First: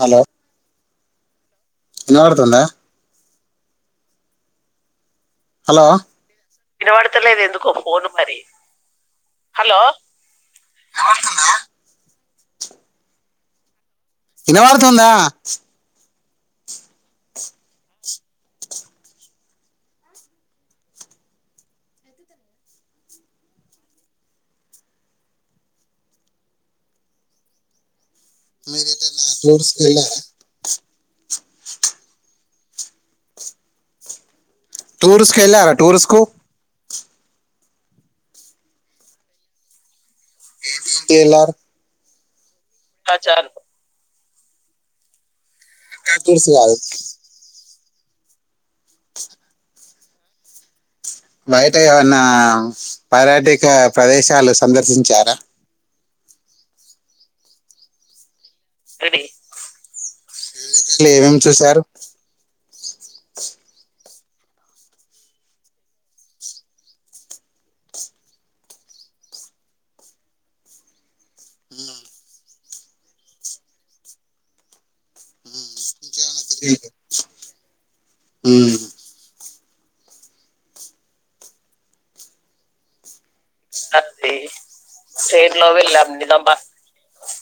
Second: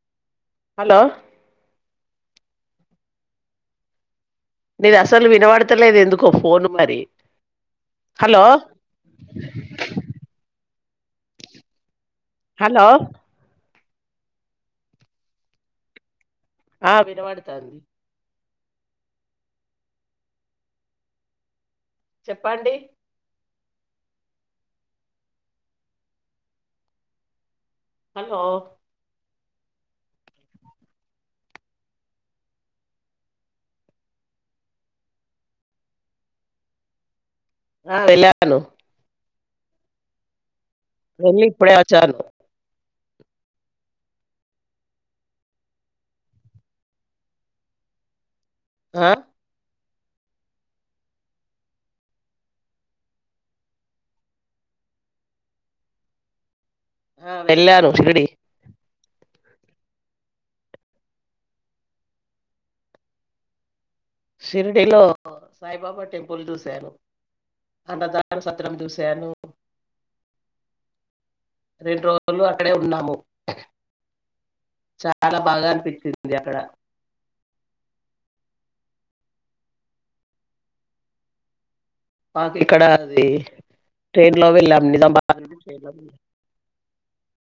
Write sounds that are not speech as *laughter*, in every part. Hello hello ఇనవడుతుందా నిదస్ అసలు హలో వినబడతలేదు ఎందుకో ఫోన్ మరి వినబడతలేదు ఎందుకో ఫోన్ మరి హలో వినవడుతుందా హలో ఇనవడుతుందా ఆ వినవాడుతాంది చెప్పండి హలో టూర్సికి వెళ్ళారా *inaudible* టూర్స్ కెళ్ళార టూర్స్ కు వెల్లాను వెళ్లి ఇప్పుడే వచ్చాము అ చాలు అక్క తూర్స్ కాదు ఆ బయట ఏమన్నా పర్యాటిక ప్రదేశాలు సందర్శించారా ఆ వేల్లారు శిరిడీ శిరిడీ శిరిడీ లో ఏమేం చూశారు షిరిడిలో సాయిబాబా టెంపుల్ చూశాను అన్నదాన సత్రం చూశారు రెండు రోజులు అక్కడే ఉన్నాము చాలా బాగా అనిపించింది అక్కడ హుమ్ మాకు ఇక్కడ ఉంది *unintelligible* ట్రైన్ లో వెళ్ళాము నిజామాబాద్ నుంచి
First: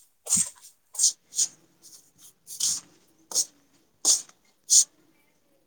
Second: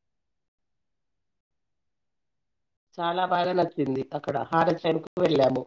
*inaudible* చాలా బాగా నచ్చింది అక్కడ హారతి టైమ్కు వెళ్ళాము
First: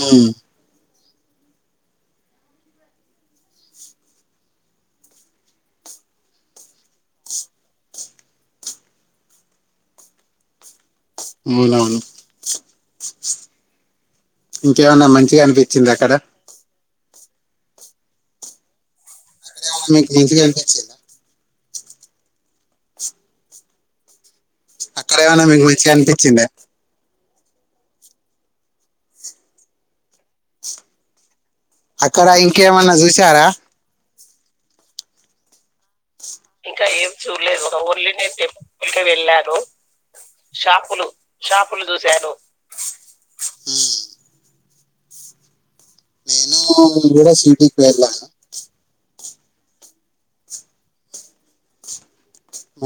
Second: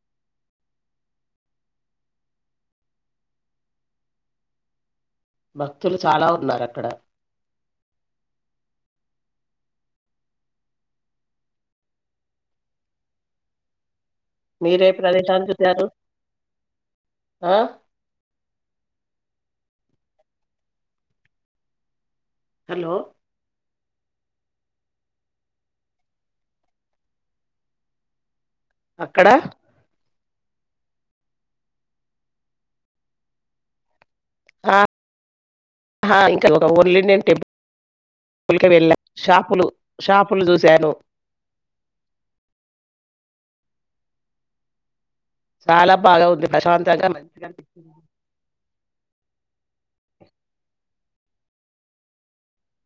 హుమ్ భక్తులు చాలా ఉన్నారు అక్కడ *unintelligible* మీరే ఇంకేమన్నా మంచిగా ప్రదేశాన్ని చూశారు అనిపించిందా అక్కడ ఆ *unintelligible* మీకి మంచిగా అనిపించిందా హలో అక్కడ ఏమన్నా మీకు మంచిగా అనిపించిందా అక్కడ అక్కడ ఇంకేమన్నా చూసారా ఆహా ఒక ఇంకా ఓన్లీ ఏం నేను టెంపుల్ చూడలేదు ఒక ఓన్లీ నేను కి వెళ్ళా టెంపుల్క వెళ్ళాను షాపులు షాపులు చూశాను షాపులు షాపులు చూశాను హ చాలా బాగా ఉంది నేను ప్రశాంతంగా కూడా మంచిగా సిటీకి అనిపించింది వెళ్ళాను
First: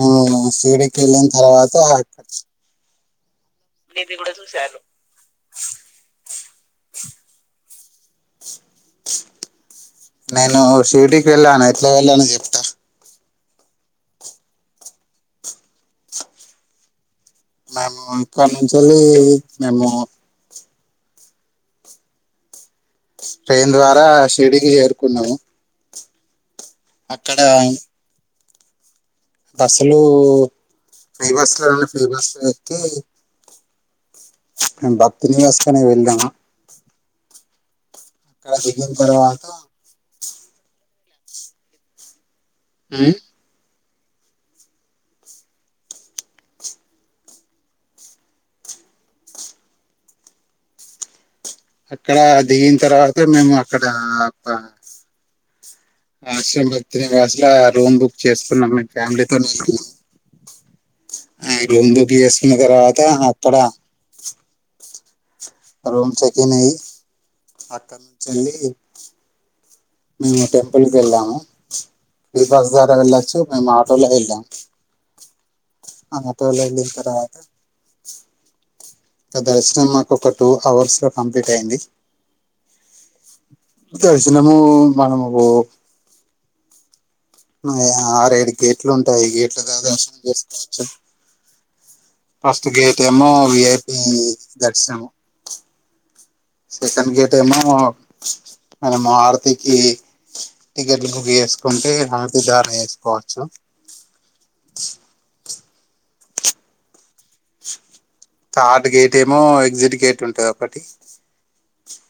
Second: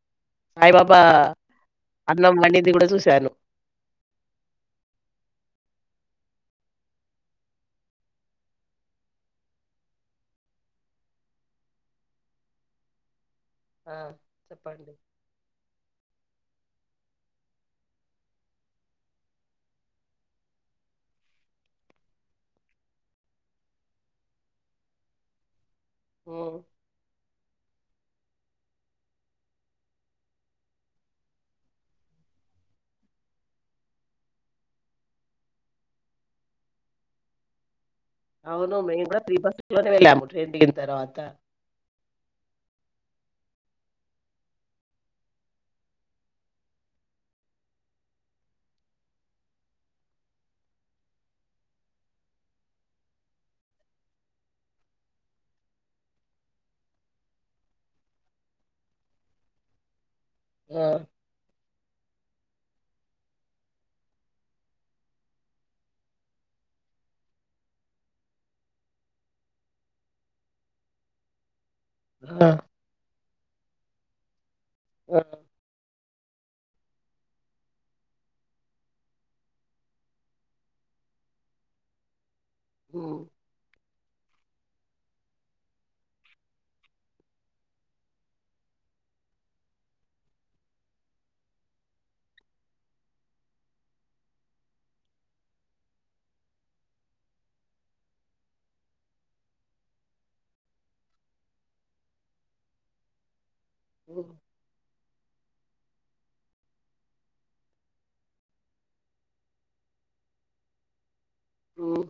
ఉమ్ సీడకి సాయిబాబా వెళ్ళిన తర్వాత అ చాను మీది కూడా చూసారు నేను షిడికి వెళ్ళాను ఎట్లా వెళ్ళాను చెప్తా ఆ చెప్పండి మేము ఇక్కడి నుంచిళ్ి మేము ట్రైన్ ద్వారా షిర్డికి చేరుకున్నాము ఉమ్, అక్కడ అది అసలు ఫేమస్గాండి ఫేమస్ వ్యక్తి బతుని క్సుకనే వెళ్ అవును దిగిన మేం కూడా ప్రీ తర్వాత బస్ లోనే వెళ్లా రెంల తర్వాత ఆ అక్కడ దిగిన తర్వాత మేము అక్కడ ఆశ్రమ భి నివాసుల రూమ్ బుక్ చేసుకున్నాంే ఫ్యామిలీతోే ఆ బందు బఎస్ినగరతప్పడ రూమ్స్కిన్ అయి అకడ్నుంచి వెళ్ళి ఇంకా టెంపుల్ కి వెళ్ళాము ఇ ఆ బస్ ధారా వెళ్ళచు మేము ఆటో లో వెళ్ళాం ఆ అ *unintelligible* ఇంక దర్శనం మాకు ఒక టూ అవర్స్ లో కంప్లీట్ అయింది ఆ దర్శనము మనము *unintelligible* ఆరేడు గేట్లు ఉంటాయి గేట్లు ద ద చేసుకోవచ్చ ఫస్ట్ గేట్ ఏమో విఐపి దర్శనము సెకండ్ గేట్ ఏమో మనము ఆరతికి టికెట్లు బుక్ చేసుకుంటే ఆరతి ధారనా చేసుకోవచ్చు ఉమ్ థర్డ్ గేట్ ఏమో ఎగ్జిట్ గేట్ ఉంటుంది ఒకటి ఉమ్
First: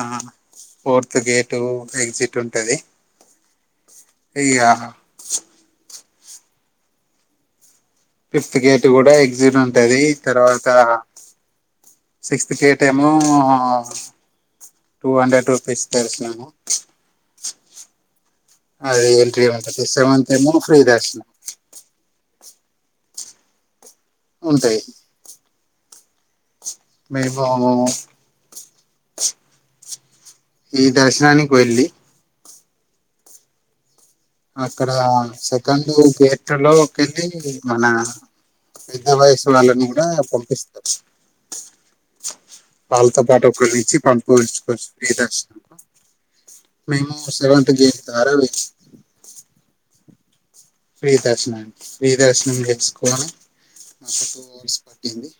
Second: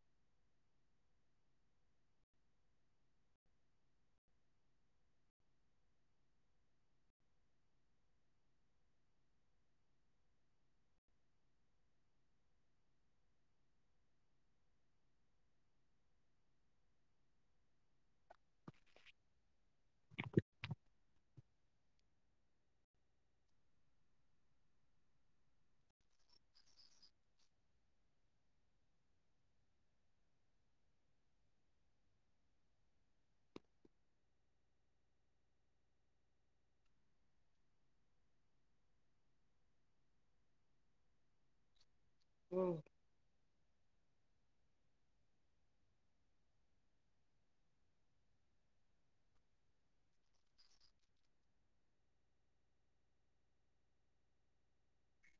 ఆ ఫోర్త్ గేటు ఎగ్జిట్ ఉంటది ఇగా ఫిఫ్త్ గేట్ కూడా ఎగ్జిట్ ఉంటుంది తర్వాత సిక్స్త్ గేట్ ఏమో టూ హండ్రెడ్ రూపీస్ దర్శనాము అది ఎంట్రీ ఉంటుంది సెవెంతత్ ఏమో ఫ్రీ దర్శనాము ఉంటాయి మేము ఈ దర్శనానికి వెళ్ళి అక్కడ సెకండ్ గేట్ లోకి వెళ్ళి మన పెద్ద వయసు వాళ్ళని కూడా పంపిస్తారు ఉమ్. వాళ్ళతో పాటు *unintelligible* పం పోల్చుకోల్ ఫ్రీ దర్శనము మేము సెవెంత్ గేట్ ద్వారా వెళ్ళినామ్ ఫ్రీ దర్శనం ఫ్రీ దర్శనం చేసుుకోని మాకు టూ అవర్స్ పట్టింది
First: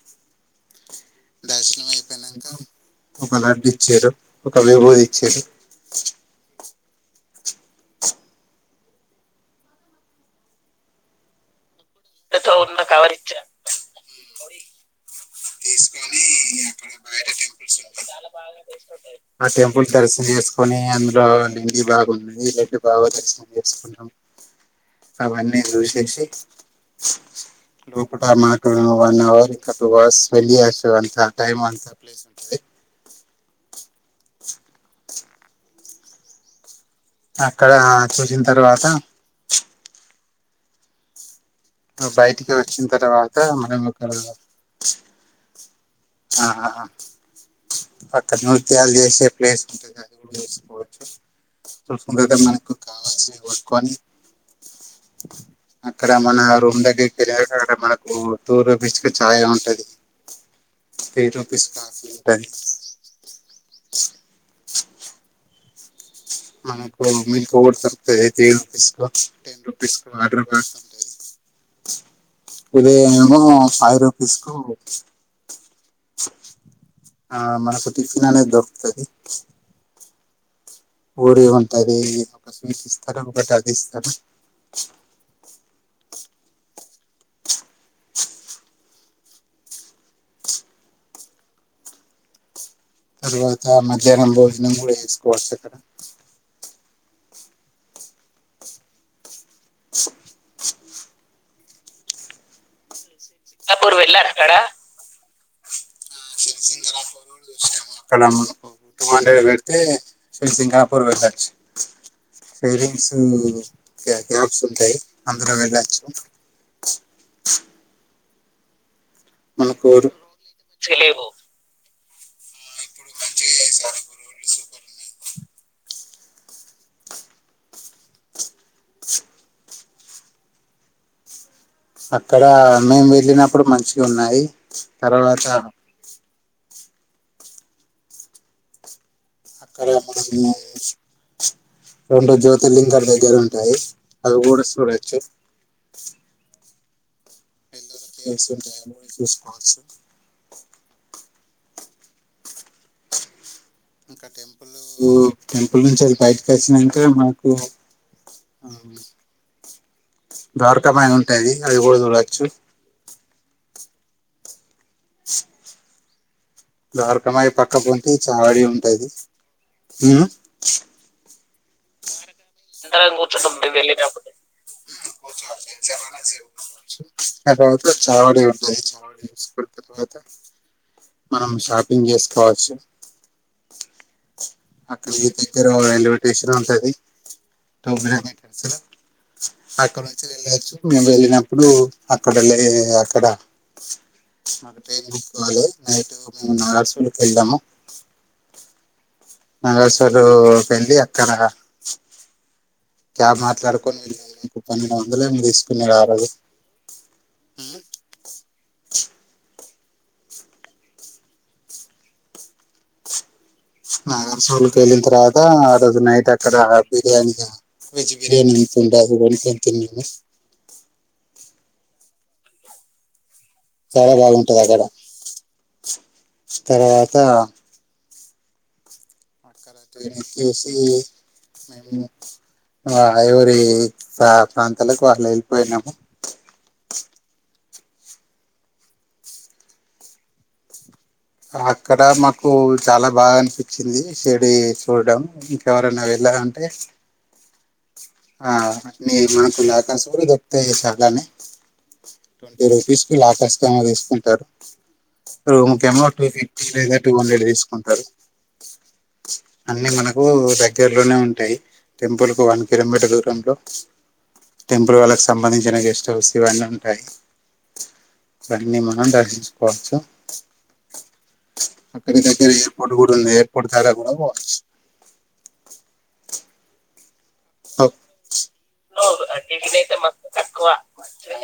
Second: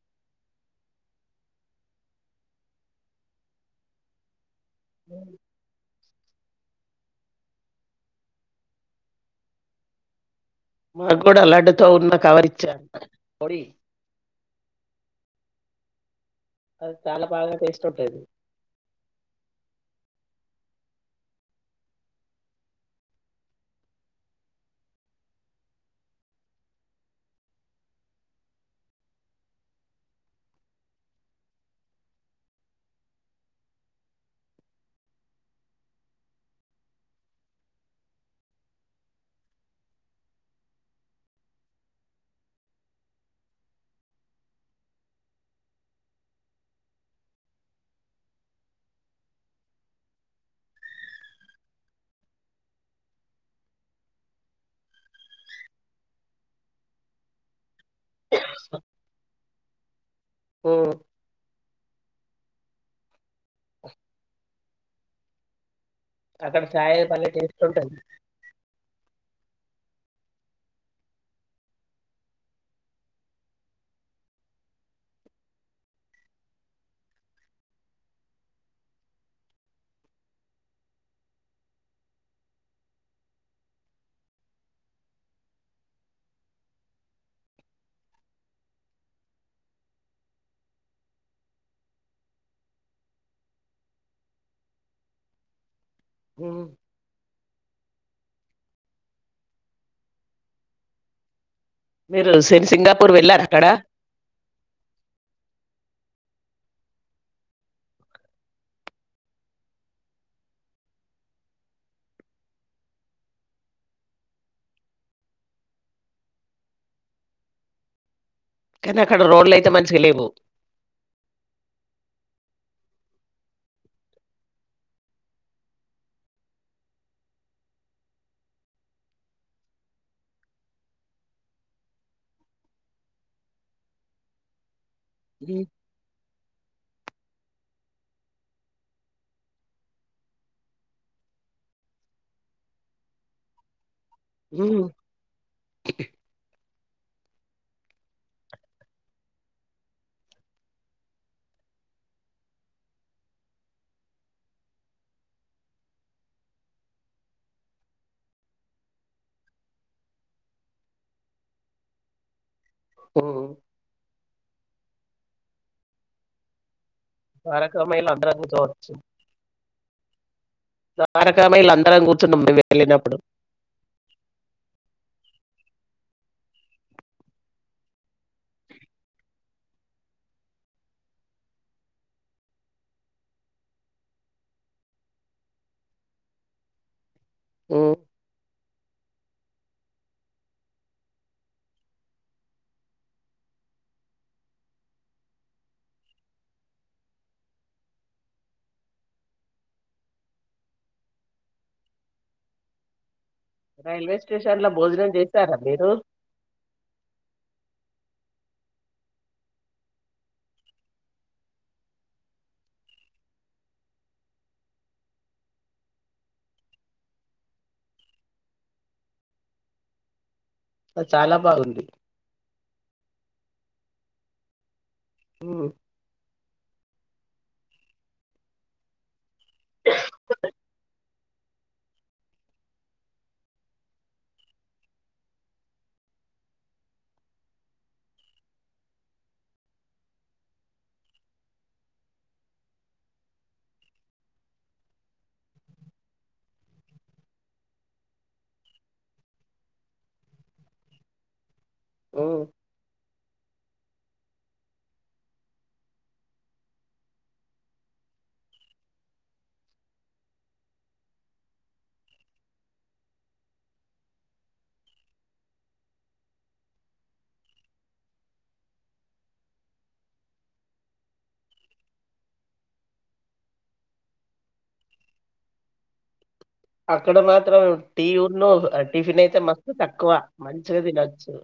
దర్శనం అయిపోయినాక ఒక లడ్డు ఇచిరు ఒక వివో ఇచ్చేసి మాకు కూడా లడ్డు ఉన్నా కవర్ తో ఉన్న ఇచ్చర్ కవర్ ఇచ్చా తీస్ కో బాగా టేస్ట్ ఉంటది ఆ టెంపుల్ దర్శనం కొని అందులో లింగి బాగ్ ఉంది లండి బాగా దర్శనం చేసుకున్నాం అవన్నీ చూసేసి లోపట మాట్డం వన్ అవర్ ఇంకా టూ అవర్స్ *unintelligible* అంత టైమ్ అంత ప్లేస్ ఉంటుంది అక్కడ చూసిన తర్వాత బయటికి వచ్చిన తర్వాత మనం ఒక ఆ అక్కడ నృత్యాలు చేసే ప్లేస్ ఉంటంది అది కూడా చేసుకోవచ్చు చూసుకుంటు మనకు కావాల్సి కొట్కని అక్కడ మన రూమ్ దగ్గరికి వెళ్ళ అక్కడ మన ఓ తూర బిచ్ కి చాయ్ *unintelligible* *unintelligible* అది ఓ త్రీ రూపీస్ పాసింగ్ *unintelligible* అక్కడ చాయ్ మనకు భలే మిల్క్ టేస్ట్ కూడా ఉంటది దొరుకుతాది త్రీ రూపీస్ కు టెన్ రూపీస్ కు వాటర్ బాటిల్ ఉంటది ఇదే ఏమో ఫైవ్ రూపీస్ కు ఆ మన కొతికిిననే దరతది ఊడి ఉంటది ఇ ఒక స్వీట్ ఇస్తారు ఒక బ ఇస్తారు తర్వాత మధ్యాహ్నం భోజనం కూడా వేసుకోవచ్చు అక్కడ హ్మ్. మీరు సన్ సింగిల్ సింగపూర్ వెళ్లారా అక్కడ సింగపూర్ చూ అక్కడ గు మాంట పెడితే ర్సిరాపూర్ వెళ్ళొచ్చు ేలింగ్స్ గ్యాప్స్ ఉంటాయి అందులో వెళ్ళచ్చు కానీ అక్కడ రోడ్ల అయితే మనకు మనిషకి లేవు తెలివు *inaudible* సక్కగా మేము వెళ్ళినప్పుడు మంచిగా ఉన్నాయి తరువాత అక్కడ మనము రెండు జ్యోతిర్లింగం దగ్గర ఉంటాయి అది కూడా సూడచ్చు *inaudible* ఇంకా టెంపుల్ టెంపుల్ నుంచి అది బయటకి వచ్చినాక మాకు ద్వారక పైన ఉంటాది అవి కూడా చూడచ్చు ద్వరకమాయి ద్వారకామాయిలు పక్కపోతే అందరం చాడ కూర్చోవచ్చు ఉంటది ద్వారకామాయిలు అందరం కూర్చున్నాం మేము వెళ్ళినప్పుడు *unintelligible* మనం షాపింగ్ చేసుకోవచ్చు అక్కడి దగ్గర రైల్వే స్టేషన్ ఉంటది హ్మ్. *unintelligible* అక్కడ నుంచిి వెళ్ళొచ్చు మేము వెళ్ళినప్పుడు అక్కడ లే అక్కడ మాకు టైన్కోవాలి నైట్ మ నాలుసకి వెళ్దాము నాగేశ్వరు పెళ్ళి అక్కడ క్యాబ్ మాట్లాడుకొని రైల్వే స్టేషన్ లో పన్నెండు భోజనం వందలేరు చేశారా తీసుకుని మీరు ఆరోజు నా సోలు క వెలింతర్ అద అడ నైట్ అక్క బిర్యానీి వెజ్ బిర్యానీి అంతతుం అది ఉంంత నేను అ చాలా బాగుంది చాలా బాగుంటది అక్కడ హ్మ్. తర్వాత తర్వాత ఎనక్కేసి మేము మా ఐవురి ప్ర ప్రాంతాలకు వాళ్ళు వెళ్ళిపోయినాము అక్కడ మాకు చాలా బాగా అనిపించింది చెడీ చూడడం ఇంకెవరైనా వెళ్ళాలంటే అన్ని మనకు లేక చూరు దొకుతా చలనే హ్మ్. టోన్ టి రుపీస్ ఆకాష్ంగా తీసుకుంటారు ఇ ఇకేమో టూ ఫిఫ్టీ లేదా టూ హండ్రెడ్ తీసుకుంటారు అన్నీ మనకు రెగ్యుర్లోనే ఉంటాయి టెంపుల్కు వన్ కిలోమీటర్ దూరంలో టెంపుల్ వాళ్ళకు సంబంధించిన గెస్ట్ హౌస్ ఇవన్నీ ఉంటాయి అవన్నీ మనం దర్శించుకోవచ్చు అక్కడి దగ్గర ఎయిర్పోర్ట్ కూడా ఉంది ఎయిర్పోర్ట్ ద్వారా కూడా పోవచ్చు అహ ఇక్కడ మాత్రం టీ ఉన్న టిఫిన్ అయితే మస్తు టిఫిన్ అయితే తక్కువ మస్తు తక్కువ మంచిగా తినొచ్చు